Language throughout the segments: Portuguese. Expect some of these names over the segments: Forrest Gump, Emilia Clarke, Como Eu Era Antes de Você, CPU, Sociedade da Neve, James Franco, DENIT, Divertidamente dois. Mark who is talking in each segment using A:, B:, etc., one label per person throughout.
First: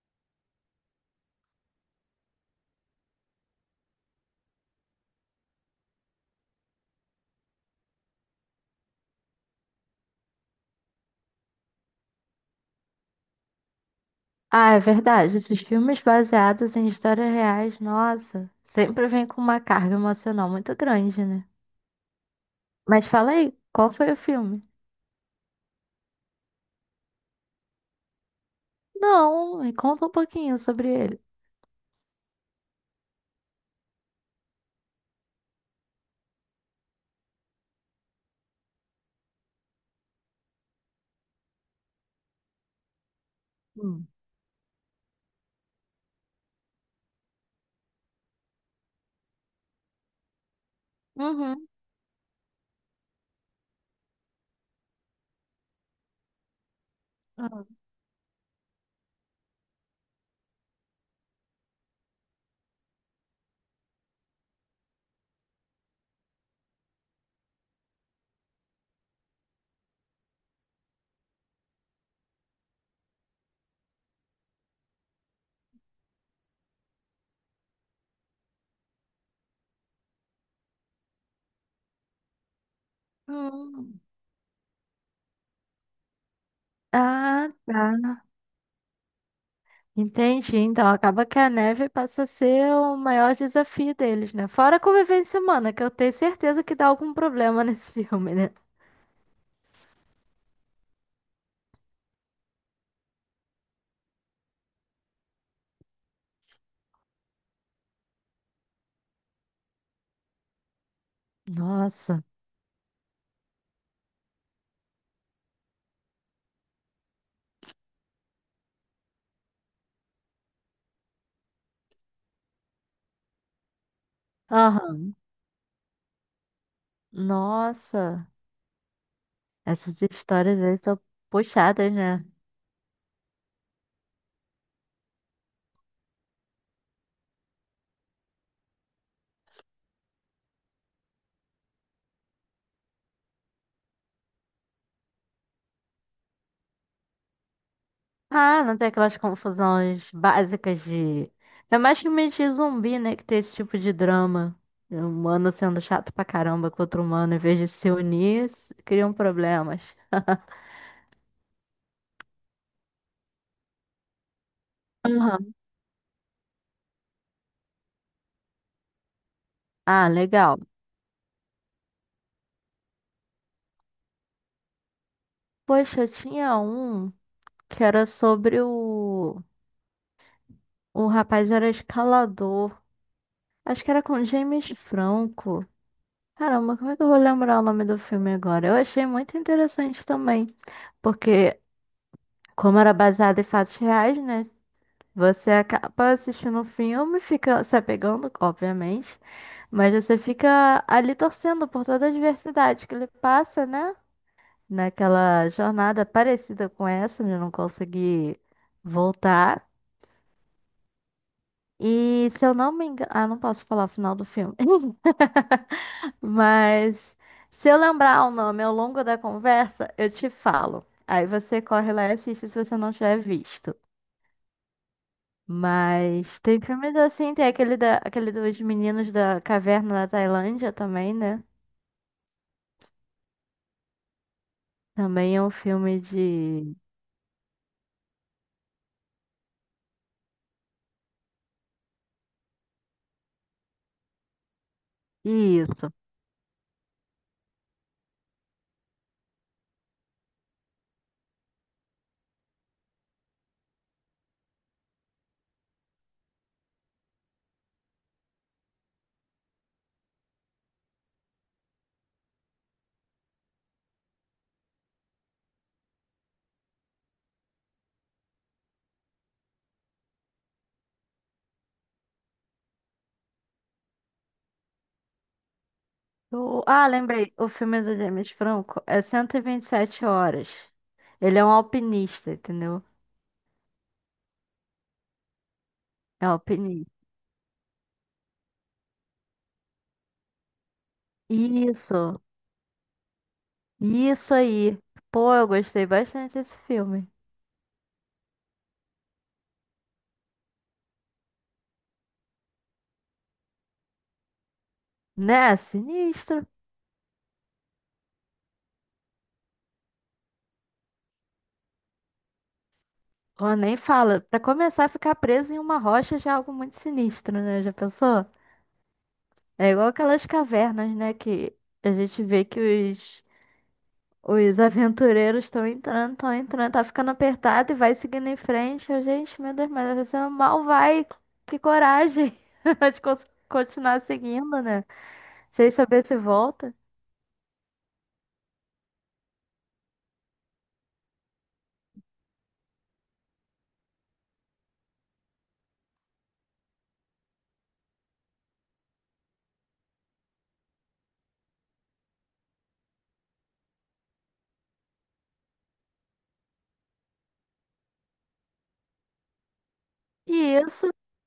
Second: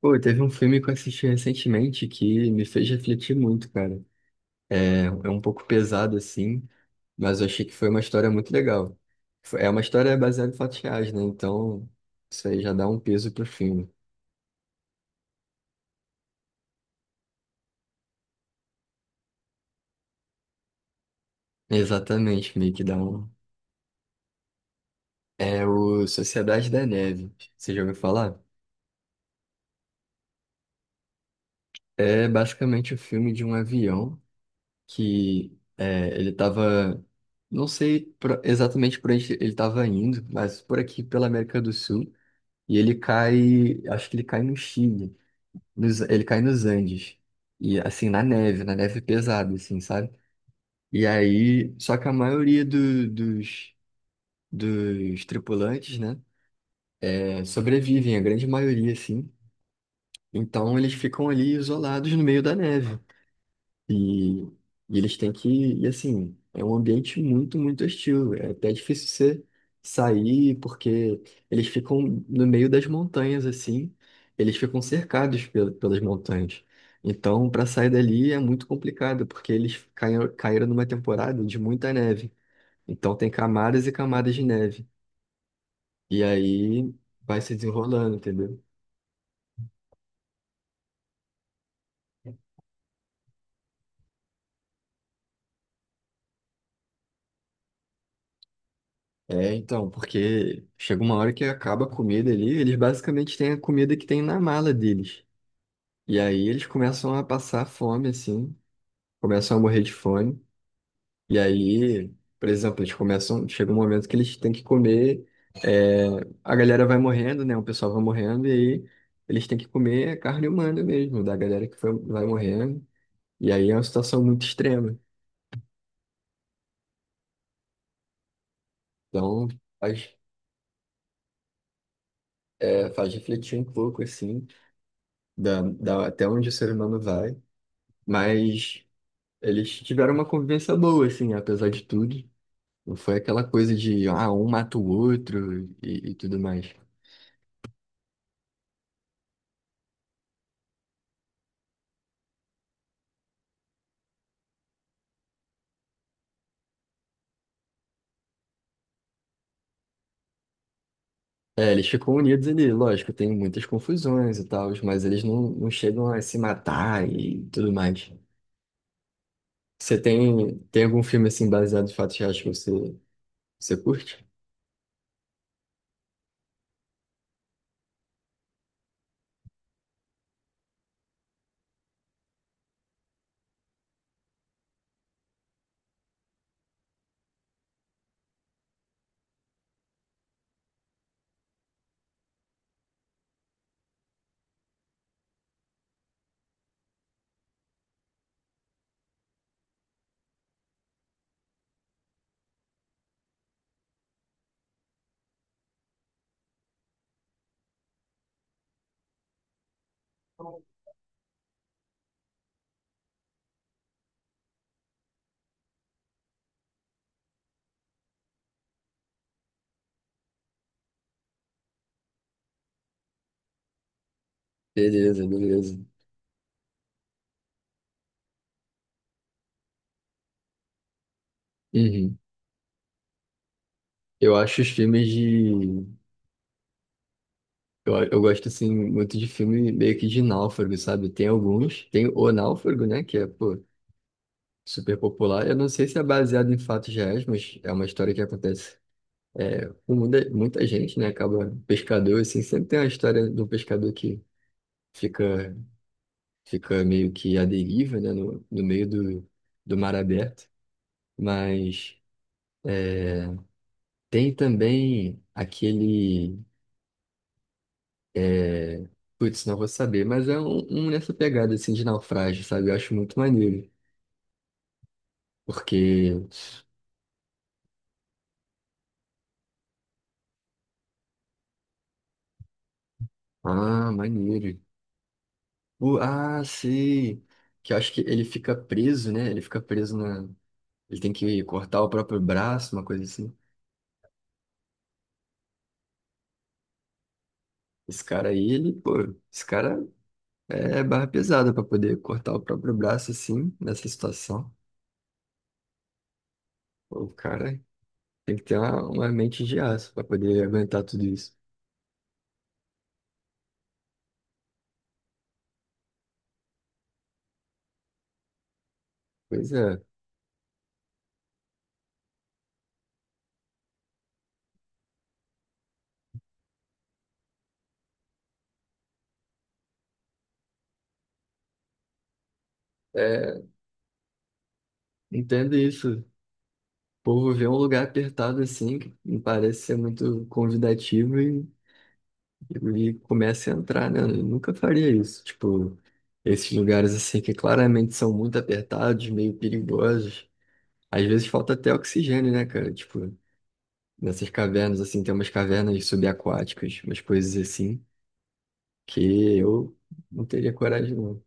A: Pô, teve um filme que eu assisti recentemente que me fez refletir muito, cara. É um pouco pesado assim, mas eu achei que foi uma história muito legal. É uma história baseada em fatos reais, né? Então, isso aí já dá um peso pro filme.
B: Ah, é verdade. Esses filmes baseados em histórias reais, nossa, sempre vem com uma carga emocional muito grande, né?
A: Exatamente, meio que dá
B: Mas
A: um.
B: fala aí, qual foi o filme?
A: É o Sociedade da Neve. Você já ouviu falar?
B: Não, me conta um pouquinho sobre ele.
A: É basicamente o filme de um avião que é, ele tava. Não sei exatamente por onde ele estava indo, mas por aqui, pela América do Sul. E ele cai,
B: Hum.
A: acho que ele cai no Chile, ele cai nos Andes. E assim, na neve pesada, assim, sabe? E
B: Uhum.
A: aí, só que a maioria dos, dos tripulantes, né, é,
B: Ah.
A: sobrevivem, a grande maioria, assim. Então eles ficam ali isolados no meio da neve. E, e eles têm que, e assim, é um ambiente muito, muito hostil. É até difícil você sair, porque eles ficam no meio das montanhas, assim, eles ficam cercados pelas montanhas. Então, para sair dali é muito complicado, porque eles caíram, caíram numa temporada de muita neve. Então, tem camadas e
B: Hum.
A: camadas de neve. E aí vai
B: Ah,
A: se
B: tá.
A: desenrolando, entendeu?
B: Entendi. Então acaba que a neve passa a ser o maior desafio deles, né? Fora a convivência humana, que eu tenho certeza que dá algum problema nesse filme, né?
A: É, então, porque chega uma hora que acaba a comida ali, eles basicamente têm a comida que tem na mala deles. E aí eles começam a passar fome, assim, começam a morrer de fome. E aí,
B: Nossa.
A: por exemplo, eles começam, chega um momento que eles têm que comer, é, a galera vai morrendo, né? O pessoal vai morrendo, e aí eles têm que comer carne humana mesmo, da galera que vai morrendo. E aí é uma situação muito extrema.
B: Aham. Nossa.
A: Então,
B: Essas
A: faz,
B: histórias aí são puxadas, né?
A: é, faz refletir um pouco, assim, da, até onde o ser humano vai. Mas eles tiveram uma convivência boa, assim, apesar de tudo. Não foi aquela coisa de, ah, um mata o outro e tudo mais.
B: Ah, não tem aquelas confusões básicas de. É mais filmes de zumbi, né? Que tem esse tipo de drama. É um humano sendo chato pra caramba com outro humano, em vez de se unir, criam problemas.
A: É, eles ficam unidos ali, lógico, tem muitas confusões e tal, mas eles não,
B: Aham.
A: não chegam a se matar e tudo mais. Você
B: Ah,
A: tem,
B: legal.
A: tem algum filme assim baseado em fatos reais que você, você curte?
B: Poxa, eu tinha um que era sobre o. O rapaz era escalador. Acho que era com James Franco. Caramba, como é que eu vou lembrar o nome do filme agora? Eu achei muito interessante também. Porque como era baseado em fatos reais, né? Você acaba assistindo um filme, fica se apegando, obviamente, mas você fica ali torcendo por toda a diversidade que ele passa, né? Naquela jornada parecida com essa, de não conseguir voltar. E se eu não me engano. Ah, não posso falar o final do filme. Mas se eu lembrar o nome ao longo da conversa, eu te falo. Aí você corre lá e assiste se você não tiver visto.
A: Beleza, beleza.
B: Mas tem filmes assim, tem aquele, da, aquele dos meninos da caverna na Tailândia também, né?
A: Uhum. Eu acho os filmes
B: Também é um
A: de.
B: filme de.
A: Eu gosto assim muito de filme meio que de náufrago, sabe? Tem alguns. Tem O Náufrago, né? Que é, pô, super popular. Eu não sei
B: Isso.
A: se é baseado em fatos reais, mas é uma história que acontece. É, muita, muita gente, né, acaba pescador, assim, sempre tem a história do pescador que fica, fica meio que à deriva, né, no, no meio do, do mar aberto, mas tem também aquele, é, putz, não vou saber, mas é um, um nessa pegada, assim, de naufrágio, sabe, eu acho muito maneiro, porque,
B: O- ah, lembrei. O filme do James Franco é cento e vinte e sete horas. Ele é um alpinista, entendeu?
A: ah, maneiro. O-
B: É
A: ah,
B: alpinista.
A: sei, que eu acho que ele fica preso, né, ele fica preso na, ele tem que cortar o próprio
B: Isso.
A: braço, uma coisa assim.
B: Isso aí. Pô, eu gostei bastante desse filme.
A: Esse cara aí, ele, pô, esse cara é barra pesada pra poder cortar o próprio braço assim, nessa situação.
B: Né? Sinistro.
A: Pô, o cara tem que ter uma mente de aço pra poder aguentar tudo isso.
B: Pô, nem fala. Pra começar a ficar preso em uma rocha já é algo muito sinistro, né? Já pensou?
A: Pois
B: É
A: é,
B: igual aquelas cavernas, né? Que a gente vê que os, os aventureiros estão entrando, tá ficando apertado e vai seguindo em frente. Eu, gente, meu Deus, mas você mal vai. Que coragem de
A: é,
B: continuar seguindo, né?
A: entendo
B: Sem saber
A: isso.
B: se volta.
A: O povo vê um lugar apertado assim, que não parece ser muito convidativo e começa a entrar, né? Eu nunca faria isso. Tipo, esses lugares assim que claramente são muito apertados, meio perigosos. Às vezes falta até oxigênio, né, cara? Tipo. Nessas cavernas, assim, tem umas cavernas subaquáticas, umas coisas assim, que eu não teria
B: E isso.
A: coragem, não.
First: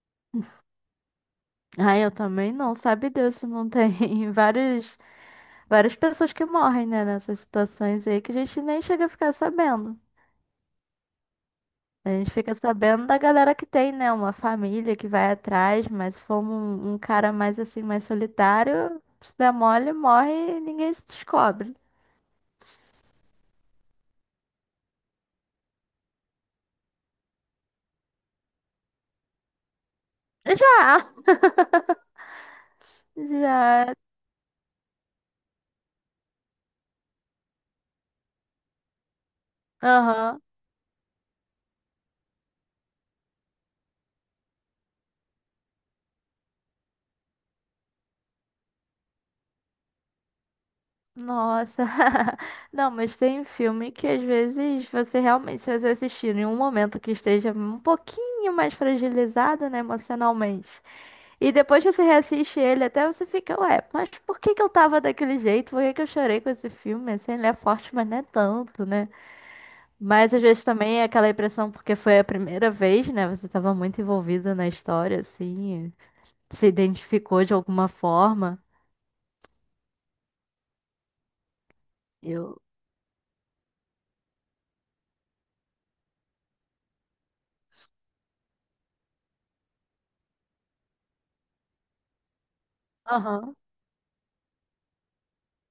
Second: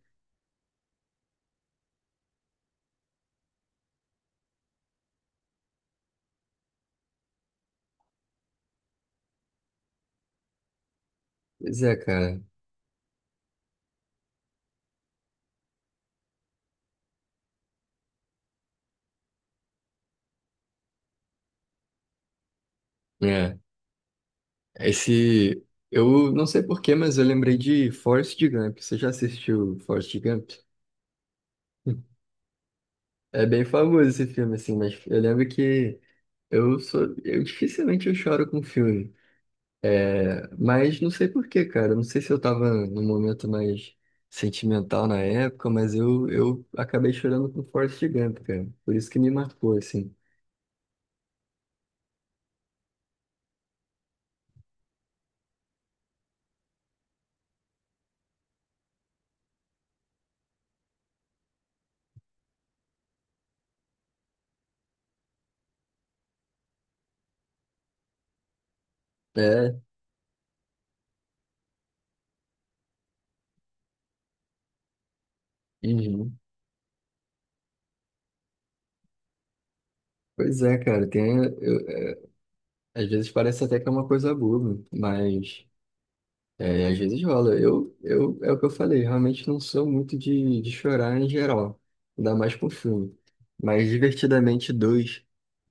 B: Ah, eu também não, sabe Deus, não tem várias pessoas que morrem, né, nessas situações aí que a gente nem chega a ficar sabendo.
A: Pois é,
B: A gente
A: cara.
B: fica sabendo da galera que tem, né? Uma família que vai atrás, mas se for um cara mais assim, mais solitário, se der mole, morre e ninguém se descobre.
A: É, esse... Eu não sei porquê, mas eu lembrei de Forrest Gump. Você já assistiu Forrest Gump?
B: Já!
A: É bem
B: Já.
A: famoso esse filme, assim, mas eu lembro que eu sou... Eu dificilmente eu choro com filme.
B: Aham.
A: É, mas não sei por quê, cara. Não sei se eu tava num momento mais sentimental na época, mas eu acabei chorando com Forrest Gump, cara. Por isso que me marcou, assim.
B: Nossa. Não, mas tem filme que às vezes você realmente, se você assistir em um momento que esteja um pouquinho mais fragilizado, né, emocionalmente. E depois que você reassiste ele, até você fica, ué, mas por que que eu tava daquele jeito? Por que que eu chorei com esse filme? Assim, ele é forte, mas não é tanto, né?
A: É,
B: Mas às vezes também é aquela impressão porque foi a primeira vez, né? Você tava muito envolvido na história, assim,
A: uhum.
B: se identificou de alguma forma.
A: Pois é, cara. Tem, é,
B: Eu.
A: às vezes parece até que é uma coisa boba, mas é, às vezes rola. Eu, é o que eu falei, realmente não sou muito de chorar em geral, ainda mais com filme.
B: Aham.
A: Mas Divertidamente dois.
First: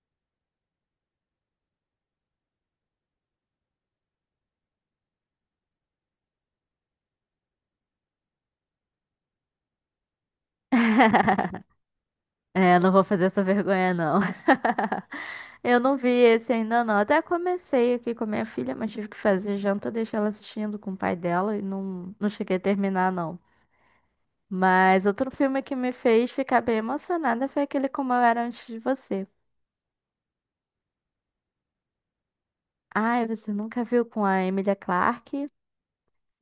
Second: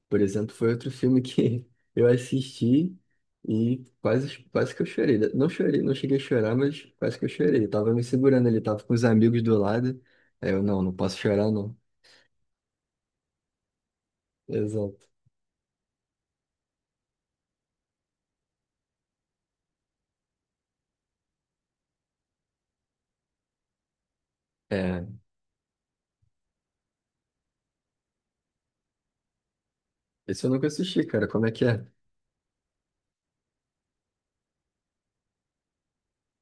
A: Por exemplo, foi outro filme que eu assisti e quase, quase que eu chorei. Não chorei, não cheguei a chorar, mas quase que eu chorei. Eu tava me segurando ali, tava com os amigos do lado. Aí eu, não, não posso chorar, não.
B: É, não vou fazer essa vergonha, não.
A: Exato.
B: Eu não vi esse ainda, não. Até comecei aqui com a minha filha, mas tive que fazer janta, deixei ela assistindo com o pai dela e não, não cheguei a terminar, não.
A: É,
B: Mas outro filme que me fez ficar bem emocionada foi aquele Como Eu Era Antes de Você.
A: esse eu nunca assisti, cara. Como é que é?
B: Ai, você nunca viu com a Emilia Clarke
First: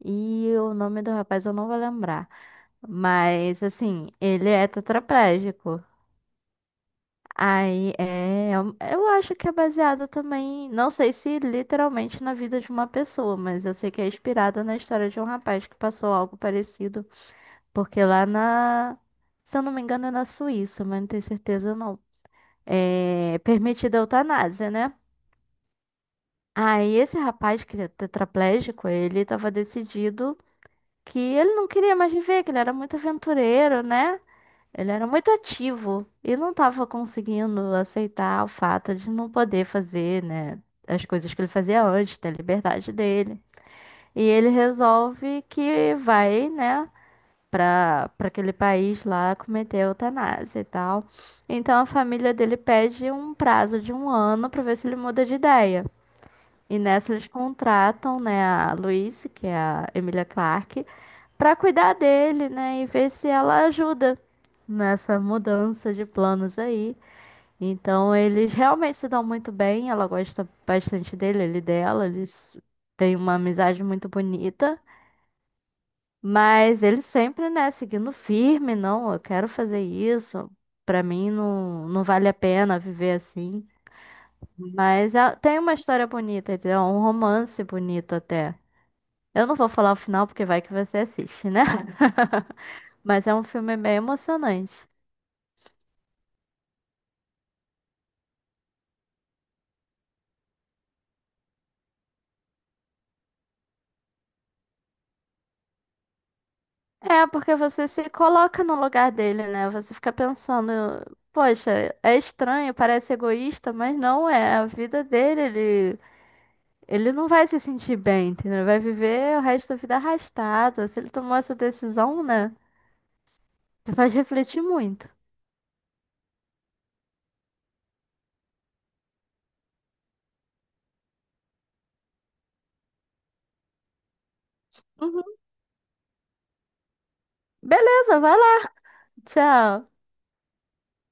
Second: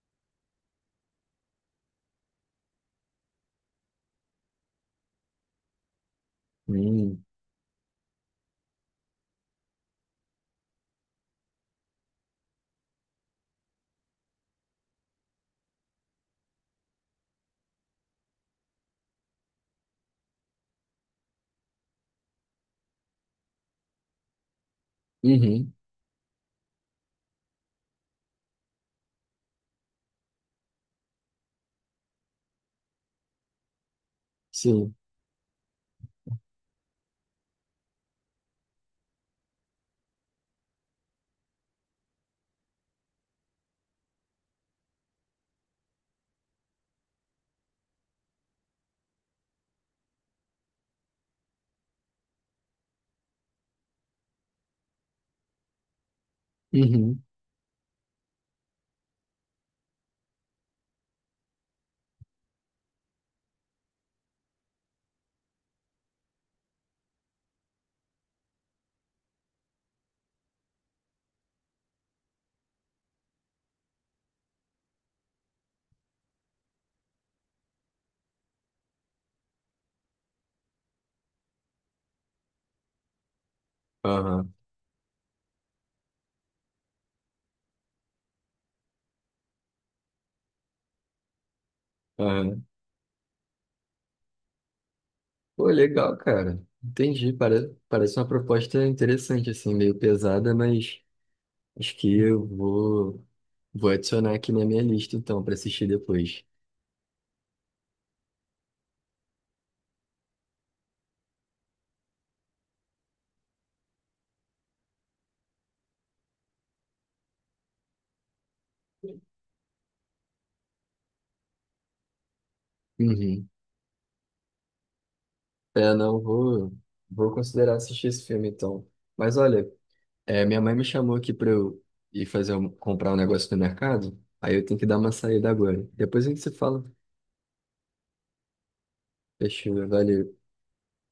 B: e o nome do rapaz eu não vou lembrar. Mas, assim, ele é tetraplégico.
A: Hum,
B: Aí, é, eu acho que é baseado também, não sei se literalmente na vida de uma pessoa, mas eu sei que é inspirada na história de um rapaz que passou algo parecido. Porque lá na, se eu não me engano, é na Suíça, mas não tenho certeza não. É permitida a eutanásia, né?
A: uhum,
B: Aí esse rapaz que é tetraplégico, ele estava decidido que ele não queria mais viver, que ele era muito aventureiro, né? Ele
A: sim,
B: era muito ativo e não estava conseguindo aceitar o fato de não poder fazer, né, as coisas que ele fazia antes, ter liberdade dele. E ele resolve que vai, né, para aquele país lá cometer eutanásia e tal. Então a família dele pede um prazo de 1 ano para ver se ele muda de ideia. E nessa
A: uhum,
B: eles contratam, né, a Louise, que é a Emilia Clarke, para cuidar dele, né, e ver se ela ajuda nessa mudança de planos aí. Então eles realmente se dão muito bem, ela gosta bastante dele, ele dela, eles têm uma amizade muito bonita. Mas ele sempre, né, seguindo firme, não, eu quero fazer isso. Pra mim não, não vale a pena viver assim.
A: aham,
B: Mas é- tem uma história bonita, entendeu? Um romance bonito até. Eu não vou falar o final porque vai que você assiste, né?
A: aham.
B: Mas é um filme bem emocionante.
A: Pô, legal, cara. Entendi. Parece, parece uma proposta interessante, assim, meio pesada, mas acho que eu vou, vou adicionar aqui na minha lista, então, pra assistir depois.
B: É, porque você se coloca no lugar dele, né? Você fica pensando, poxa, é estranho, parece egoísta, mas não é a vida dele, ele não vai se sentir bem, entendeu? Ele vai viver o resto da vida arrastado. Se ele tomou essa decisão, né?
A: Uhum.
B: Te faz refletir muito.
A: É, não, vou, vou considerar assistir esse filme então. Mas olha, é, minha mãe me chamou aqui para eu ir comprar um negócio no mercado, aí eu tenho que dar uma
B: Uhum.
A: saída agora. Depois a gente se fala.
B: Beleza, vai lá.
A: Fechou,
B: Tchau.
A: valeu.